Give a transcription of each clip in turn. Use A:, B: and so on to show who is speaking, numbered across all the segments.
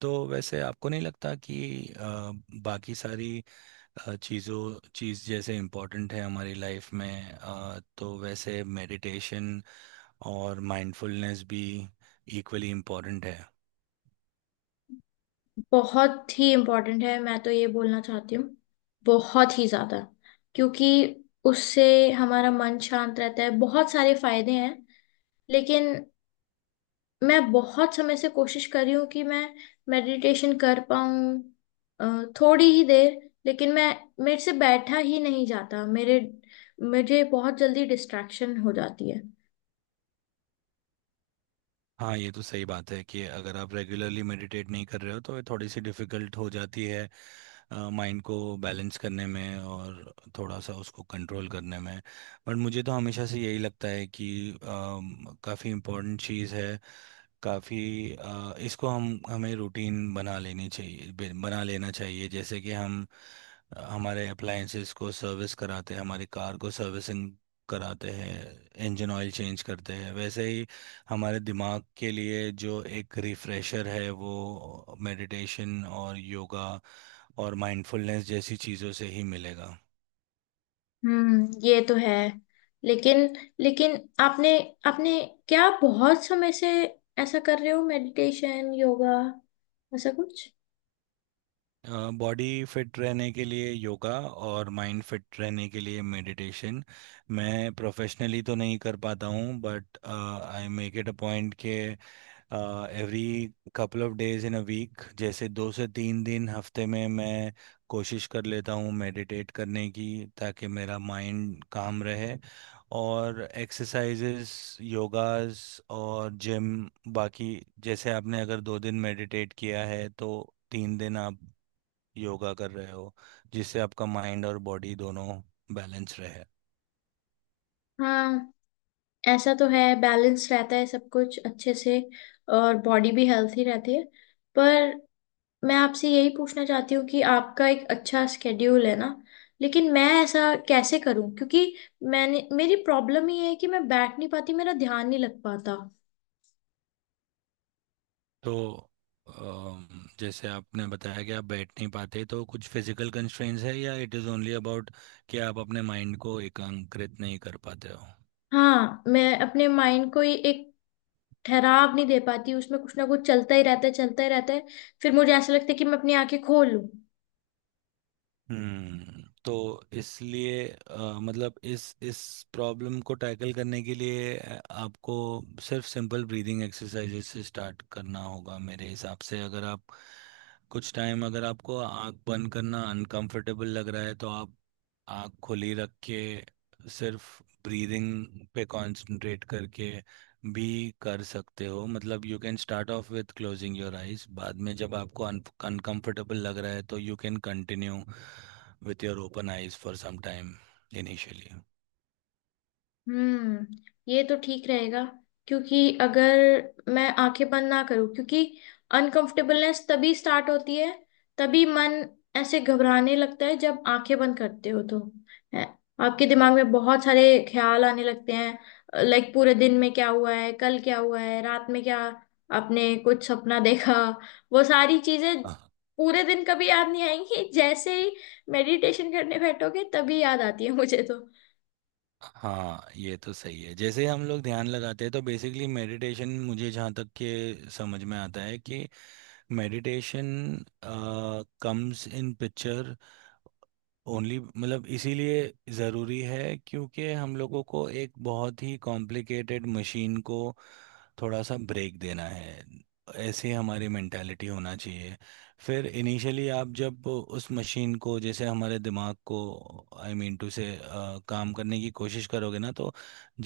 A: तो वैसे आपको नहीं लगता कि अ, बाकी सारी चीज़ जैसे इम्पोर्टेंट है हमारी लाइफ में, तो वैसे मेडिटेशन और माइंडफुलनेस भी इक्वली इम्पोर्टेंट है।
B: बहुत ही इम्पोर्टेंट है मैं तो ये बोलना चाहती हूँ बहुत ही ज्यादा क्योंकि उससे हमारा मन शांत रहता है बहुत सारे फायदे हैं। लेकिन मैं बहुत समय से कोशिश कर रही हूँ कि मैं मेडिटेशन कर पाऊँ थोड़ी ही देर। लेकिन मैं मेरे से बैठा ही नहीं जाता मेरे मुझे बहुत जल्दी डिस्ट्रैक्शन हो जाती है।
A: हाँ, ये तो सही बात है कि अगर आप रेगुलरली मेडिटेट नहीं कर रहे हो तो ये थोड़ी सी डिफिकल्ट हो जाती है माइंड को बैलेंस करने में, और थोड़ा सा उसको कंट्रोल करने में। बट मुझे तो हमेशा से यही लगता है कि काफ़ी इम्पोर्टेंट चीज़ है, काफ़ी। इसको हम हमें रूटीन बना लेनी चाहिए, बना लेना चाहिए, जैसे कि हम हमारे अप्लायंसेस को सर्विस कराते हैं, हमारी कार को सर्विसिंग कराते हैं, इंजन ऑयल चेंज करते हैं। वैसे ही हमारे दिमाग के लिए जो एक रिफ्रेशर है वो मेडिटेशन और योगा और माइंडफुलनेस जैसी चीज़ों से ही मिलेगा।
B: हम्म, ये तो है। लेकिन लेकिन आपने आपने क्या बहुत समय से ऐसा कर रहे हो मेडिटेशन योगा ऐसा कुछ।
A: बॉडी फिट रहने के लिए योगा, और माइंड फिट रहने के लिए मेडिटेशन। मैं प्रोफेशनली तो नहीं कर पाता हूँ, but I make it a point के every couple of days in a week, जैसे 2 से 3 दिन हफ्ते में, मैं कोशिश कर लेता हूँ मेडिटेट करने की, ताकि मेरा माइंड काम रहे। और एक्सरसाइजेस, योगास और जिम बाकी। जैसे आपने अगर 2 दिन मेडिटेट किया है तो 3 दिन आप योगा कर रहे हो, जिससे आपका माइंड और बॉडी दोनों बैलेंस रहे।
B: हाँ, ऐसा तो है, बैलेंस रहता है सब कुछ अच्छे से और बॉडी भी हेल्थी रहती है। पर मैं आपसे यही पूछना चाहती हूँ कि आपका एक अच्छा स्केड्यूल है ना। लेकिन मैं ऐसा कैसे करूँ क्योंकि मैंने मेरी प्रॉब्लम ये है कि मैं बैठ नहीं पाती मेरा ध्यान नहीं लग पाता।
A: तो जैसे आपने बताया कि आप बैठ नहीं पाते, तो कुछ फिजिकल कंस्ट्रेंट्स है या इट इज़ ओनली अबाउट कि आप अपने माइंड को एकांकृत नहीं कर पाते हो।
B: हाँ, मैं अपने माइंड को ही एक ठहराव नहीं दे पाती, उसमें कुछ ना कुछ चलता ही रहता है चलता ही रहता है। फिर मुझे ऐसा लगता है कि मैं अपनी आंखें खोल लूं।
A: हम्म, तो इसलिए मतलब इस प्रॉब्लम को टैकल करने के लिए आपको सिर्फ सिंपल ब्रीदिंग एक्सरसाइजेज से स्टार्ट करना होगा। मेरे हिसाब से, अगर आप कुछ टाइम, अगर आपको आँख बंद करना अनकंफर्टेबल लग रहा है तो आप आँख खुली रख के सिर्फ ब्रीदिंग पे कंसंट्रेट करके भी कर सकते हो। मतलब you can start off with closing your eyes, बाद में जब आपको अनकंफर्टेबल लग रहा है तो you can continue with your open eyes for some time initially.
B: Hmm, ये तो ठीक रहेगा। क्योंकि अगर मैं आंखें बंद ना करूं, क्योंकि अनकंफर्टेबलनेस तभी स्टार्ट होती है, तभी मन ऐसे घबराने लगता है जब आंखें बंद करते हो तो है, आपके दिमाग में बहुत सारे ख्याल आने लगते हैं, लाइक पूरे दिन में क्या हुआ है, कल क्या हुआ है, रात में क्या आपने कुछ सपना देखा, वो सारी चीजें
A: हाँ
B: पूरे दिन कभी याद नहीं आएंगी, जैसे ही मेडिटेशन करने बैठोगे तभी याद आती है मुझे तो।
A: हाँ, ये तो सही है। जैसे हम लोग ध्यान लगाते हैं तो बेसिकली मेडिटेशन, मुझे जहाँ तक के समझ में आता है कि meditation comes in picture only, मतलब इसीलिए ज़रूरी है, क्योंकि हम लोगों को एक बहुत ही कॉम्प्लिकेटेड मशीन को थोड़ा सा ब्रेक देना है, ऐसे हमारी मेंटालिटी होना चाहिए। फिर इनिशियली आप जब उस मशीन को, जैसे हमारे दिमाग को, आई मीन टू से, काम करने की कोशिश करोगे ना तो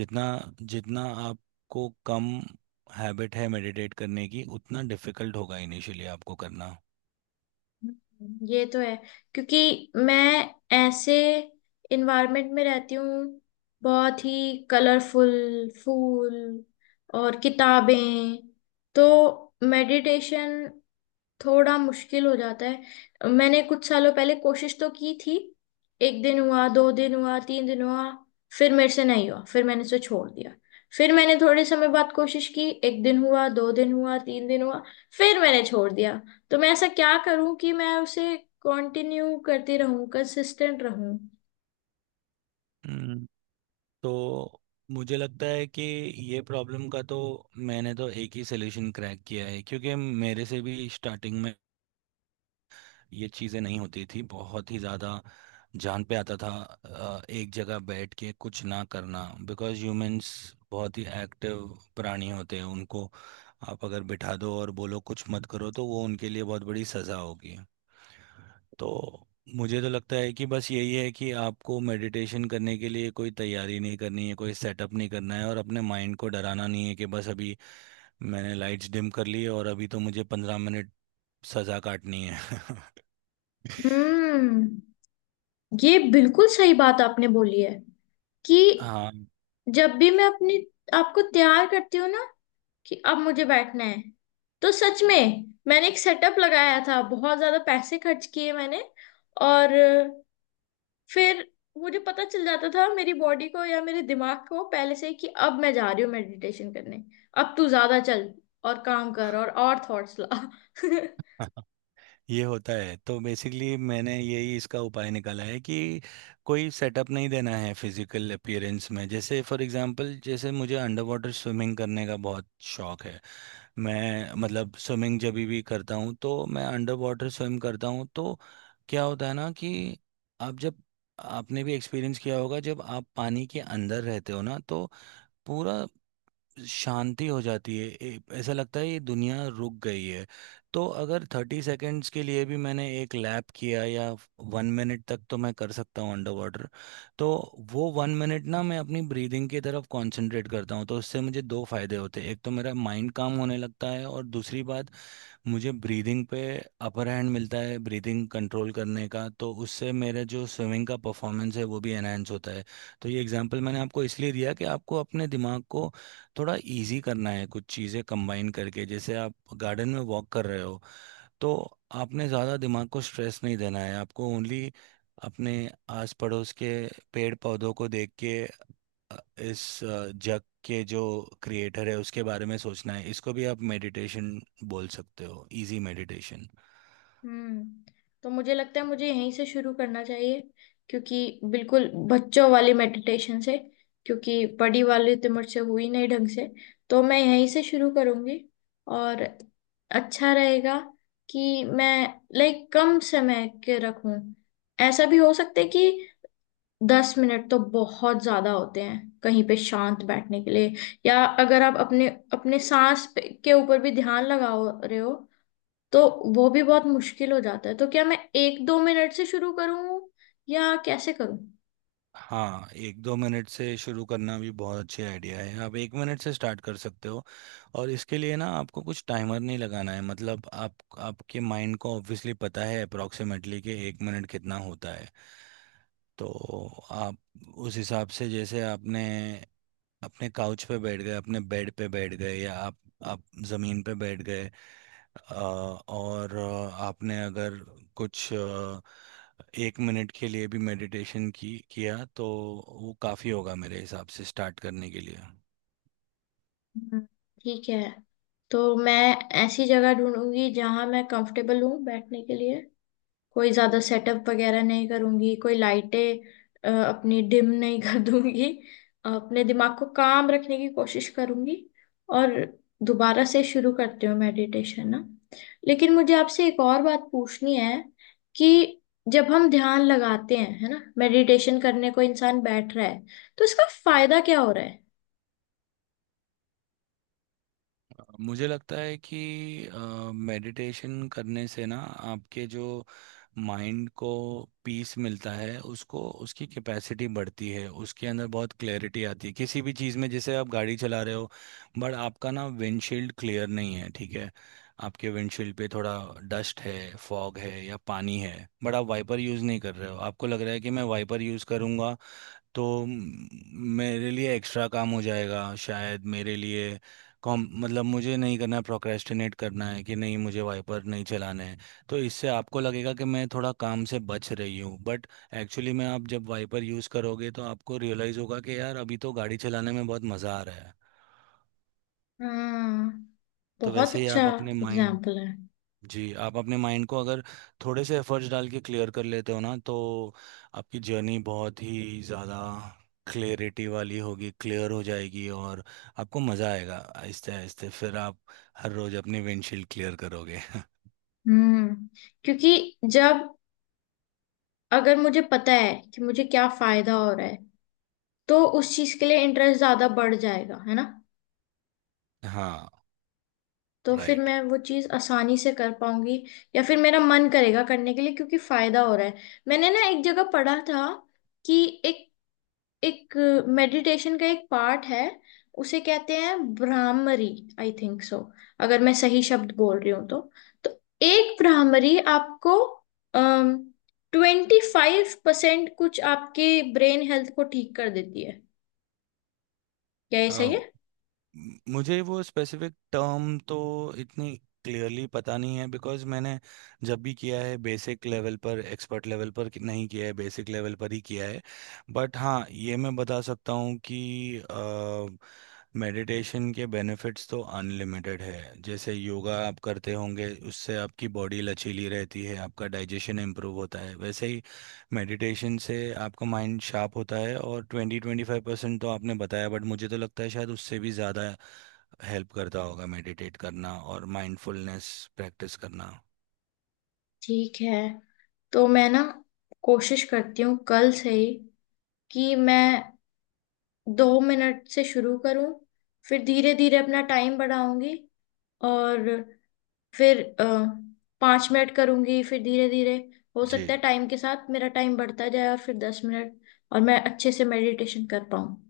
A: जितना जितना आपको कम हैबिट है मेडिटेट करने की, उतना डिफिकल्ट होगा इनिशियली आपको करना।
B: ये तो है। क्योंकि मैं ऐसे इन्वायरमेंट में रहती हूँ, बहुत ही कलरफुल फूल और किताबें, तो मेडिटेशन थोड़ा मुश्किल हो जाता है। मैंने कुछ सालों पहले कोशिश तो की थी, एक दिन हुआ 2 दिन हुआ 3 दिन हुआ, फिर मेरे से नहीं हुआ, फिर मैंने उसे छोड़ दिया। फिर मैंने थोड़े समय बाद कोशिश की, एक दिन हुआ 2 दिन हुआ 3 दिन हुआ, फिर मैंने छोड़ दिया। तो मैं ऐसा क्या करूं कि मैं उसे कंटिन्यू करती रहूं, कंसिस्टेंट रहूं।
A: हम्म, तो मुझे लगता है कि ये प्रॉब्लम का तो मैंने तो एक ही सलूशन क्रैक किया है, क्योंकि मेरे से भी स्टार्टिंग में ये चीज़ें नहीं होती थी बहुत ही ज़्यादा। जान पे आता था एक जगह बैठ के कुछ ना करना। बिकॉज़ ह्यूमंस बहुत ही एक्टिव प्राणी होते हैं, उनको आप अगर बिठा दो और बोलो कुछ मत करो तो वो उनके लिए बहुत बड़ी सज़ा होगी। तो मुझे तो लगता है कि बस यही है कि आपको मेडिटेशन करने के लिए कोई तैयारी नहीं करनी है, कोई सेटअप नहीं करना है, और अपने माइंड को डराना नहीं है कि बस अभी मैंने लाइट्स डिम कर ली है और अभी तो मुझे 15 मिनट सजा काटनी है।
B: हम्म, ये बिल्कुल सही बात आपने बोली है कि
A: हाँ,
B: जब भी मैं अपनी आपको तैयार करती हूँ ना कि अब मुझे बैठना है, तो सच में मैंने एक सेटअप लगाया था, बहुत ज्यादा पैसे खर्च किए मैंने। और फिर मुझे पता चल जाता था मेरी बॉडी को या मेरे दिमाग को पहले से ही कि अब मैं जा रही हूँ मेडिटेशन करने। अब तू ज्यादा चल और काम कर और थॉट्स ला
A: ये होता है। तो बेसिकली मैंने यही इसका उपाय निकाला है कि कोई सेटअप नहीं देना है फिजिकल अपीयरेंस में। जैसे फॉर एग्जांपल, जैसे मुझे अंडर वाटर स्विमिंग करने का बहुत शौक है। मैं मतलब स्विमिंग जब भी करता हूँ तो मैं अंडर वाटर स्विम करता हूँ, तो क्या होता है ना कि आप जब, आपने भी एक्सपीरियंस किया होगा जब आप पानी के अंदर रहते हो ना तो पूरा शांति हो जाती है, ऐसा लगता है ये दुनिया रुक गई है। तो अगर 30 सेकेंड्स के लिए भी मैंने एक लैप किया या 1 मिनट तक, तो मैं कर सकता हूँ अंडर वाटर। तो वो 1 मिनट ना, मैं अपनी ब्रीदिंग की तरफ कंसंट्रेट करता हूँ, तो उससे मुझे दो फायदे होते हैं। एक तो मेरा माइंड काम होने लगता है, और दूसरी बात, मुझे ब्रीदिंग पे अपर हैंड मिलता है ब्रीदिंग कंट्रोल करने का, तो उससे मेरा जो स्विमिंग का परफॉर्मेंस है वो भी एनहेंस होता है। तो ये एग्जांपल मैंने आपको इसलिए दिया कि आपको अपने दिमाग को थोड़ा इजी करना है, कुछ चीज़ें कंबाइन करके। जैसे आप गार्डन में वॉक कर रहे हो, तो आपने ज़्यादा दिमाग को स्ट्रेस नहीं देना है, आपको ओनली अपने आस पड़ोस के पेड़ पौधों को देख के इस जग के जो क्रिएटर है उसके बारे में सोचना है। इसको भी आप मेडिटेशन बोल सकते हो, इजी मेडिटेशन।
B: हम्म, तो मुझे लगता है मुझे यहीं से शुरू करना चाहिए, क्योंकि बिल्कुल बच्चों वाली मेडिटेशन से। क्योंकि बड़ी वाली तो मुझसे हुई नहीं ढंग से, तो मैं यहीं से शुरू करूंगी। और अच्छा रहेगा कि मैं लाइक कम समय के रखूं। ऐसा भी हो सकता है कि 10 मिनट तो बहुत ज्यादा होते हैं कहीं पे शांत बैठने के लिए, या अगर आप अपने अपने सांस के ऊपर भी ध्यान लगा रहे हो, तो वो भी बहुत मुश्किल हो जाता है। तो क्या मैं 1-2 मिनट से शुरू करूं या कैसे करूं।
A: हाँ, 1-2 मिनट से शुरू करना भी बहुत अच्छे आइडिया है। आप 1 मिनट से स्टार्ट कर सकते हो, और इसके लिए ना आपको कुछ टाइमर नहीं लगाना है। मतलब आप, आपके माइंड को ऑब्वियसली पता है अप्रोक्सीमेटली कि 1 मिनट कितना होता है। तो आप उस हिसाब से, जैसे आपने अपने काउच पे बैठ गए, अपने बेड पे बैठ गए, या आप जमीन पे बैठ गए, और आपने अगर कुछ 1 मिनट के लिए भी मेडिटेशन की किया तो वो काफ़ी होगा मेरे हिसाब से स्टार्ट करने के लिए।
B: हम्म, ठीक है, तो मैं ऐसी जगह ढूंढूंगी जहां मैं कंफर्टेबल हूं बैठने के लिए। कोई ज्यादा सेटअप वगैरह नहीं करूंगी, कोई लाइटें अपनी डिम नहीं कर दूंगी। अपने दिमाग को काम रखने की कोशिश करूंगी और दोबारा से शुरू करती हूँ मेडिटेशन ना। लेकिन मुझे आपसे एक और बात पूछनी है कि जब हम ध्यान लगाते हैं है ना, मेडिटेशन करने को इंसान बैठ रहा है, तो इसका फायदा क्या हो रहा है।
A: मुझे लगता है कि मेडिटेशन करने से ना आपके जो माइंड को पीस मिलता है, उसको, उसकी कैपेसिटी बढ़ती है, उसके अंदर बहुत क्लैरिटी आती है किसी भी चीज़ में। जैसे आप गाड़ी चला रहे हो बट आपका ना विंडशील्ड क्लियर नहीं है, ठीक है? आपके विंडशील्ड पे थोड़ा डस्ट है, फॉग है, या पानी है, बट आप वाइपर यूज़ नहीं कर रहे हो। आपको लग रहा है कि मैं वाइपर यूज़ करूँगा तो मेरे लिए एक्स्ट्रा काम हो जाएगा, शायद मेरे लिए कॉम मतलब मुझे नहीं करना है, प्रोक्रेस्टिनेट करना है कि नहीं मुझे वाइपर नहीं चलाना है। तो इससे आपको लगेगा कि मैं थोड़ा काम से बच रही हूँ, बट एक्चुअली में आप जब वाइपर यूज़ करोगे तो आपको रियलाइज़ होगा कि यार अभी तो गाड़ी चलाने में बहुत मज़ा आ रहा है।
B: हाँ,
A: तो
B: बहुत
A: वैसे ही
B: अच्छा
A: आप अपने माइंड,
B: एग्जाम्पल है।
A: जी, आप अपने माइंड को अगर थोड़े से एफर्ट्स डाल के क्लियर कर लेते हो ना तो आपकी जर्नी बहुत ही ज़्यादा क्लियरिटी वाली होगी, क्लियर हो जाएगी, और आपको मज़ा आएगा आहिस्ते आहिस्ते। फिर आप हर रोज़ अपनी विंडशील्ड क्लियर करोगे।
B: हम्म, क्योंकि जब, अगर मुझे पता है कि मुझे क्या फायदा हो रहा है, तो उस चीज के लिए इंटरेस्ट ज्यादा बढ़ जाएगा है ना।
A: हाँ,
B: तो फिर
A: राइट।
B: मैं वो चीज आसानी से कर पाऊंगी, या फिर मेरा मन करेगा करने के लिए क्योंकि फायदा हो रहा है। मैंने ना एक जगह पढ़ा था कि एक एक मेडिटेशन का एक पार्ट है, उसे कहते हैं ब्राह्मरी, आई थिंक सो, अगर मैं सही शब्द बोल रही हूँ तो। तो एक ब्राह्मरी आपको 25% कुछ आपके ब्रेन हेल्थ को ठीक कर देती है। क्या ये सही है।
A: मुझे वो स्पेसिफिक टर्म तो इतनी क्लियरली पता नहीं है, बिकॉज मैंने जब भी किया है बेसिक लेवल पर, एक्सपर्ट लेवल पर नहीं किया है, बेसिक लेवल पर ही किया है। बट हाँ, ये मैं बता सकता हूँ कि मेडिटेशन के बेनिफिट्स तो अनलिमिटेड है। जैसे योगा आप करते होंगे उससे आपकी बॉडी लचीली रहती है, आपका डाइजेशन इम्प्रूव होता है, वैसे ही मेडिटेशन से आपका माइंड शार्प होता है। और 20-25% तो आपने बताया, बट मुझे तो लगता है शायद उससे भी ज़्यादा हेल्प करता होगा मेडिटेट करना और माइंडफुलनेस प्रैक्टिस करना।
B: ठीक है, तो मैं ना कोशिश करती हूँ कल से ही कि मैं 2 मिनट से शुरू करूँ, फिर धीरे धीरे अपना टाइम बढ़ाऊंगी। और फिर 5 मिनट करूंगी, फिर धीरे धीरे, हो सकता
A: जी।
B: है टाइम के साथ मेरा टाइम बढ़ता जाए और फिर 10 मिनट और मैं अच्छे से मेडिटेशन कर पाऊँ।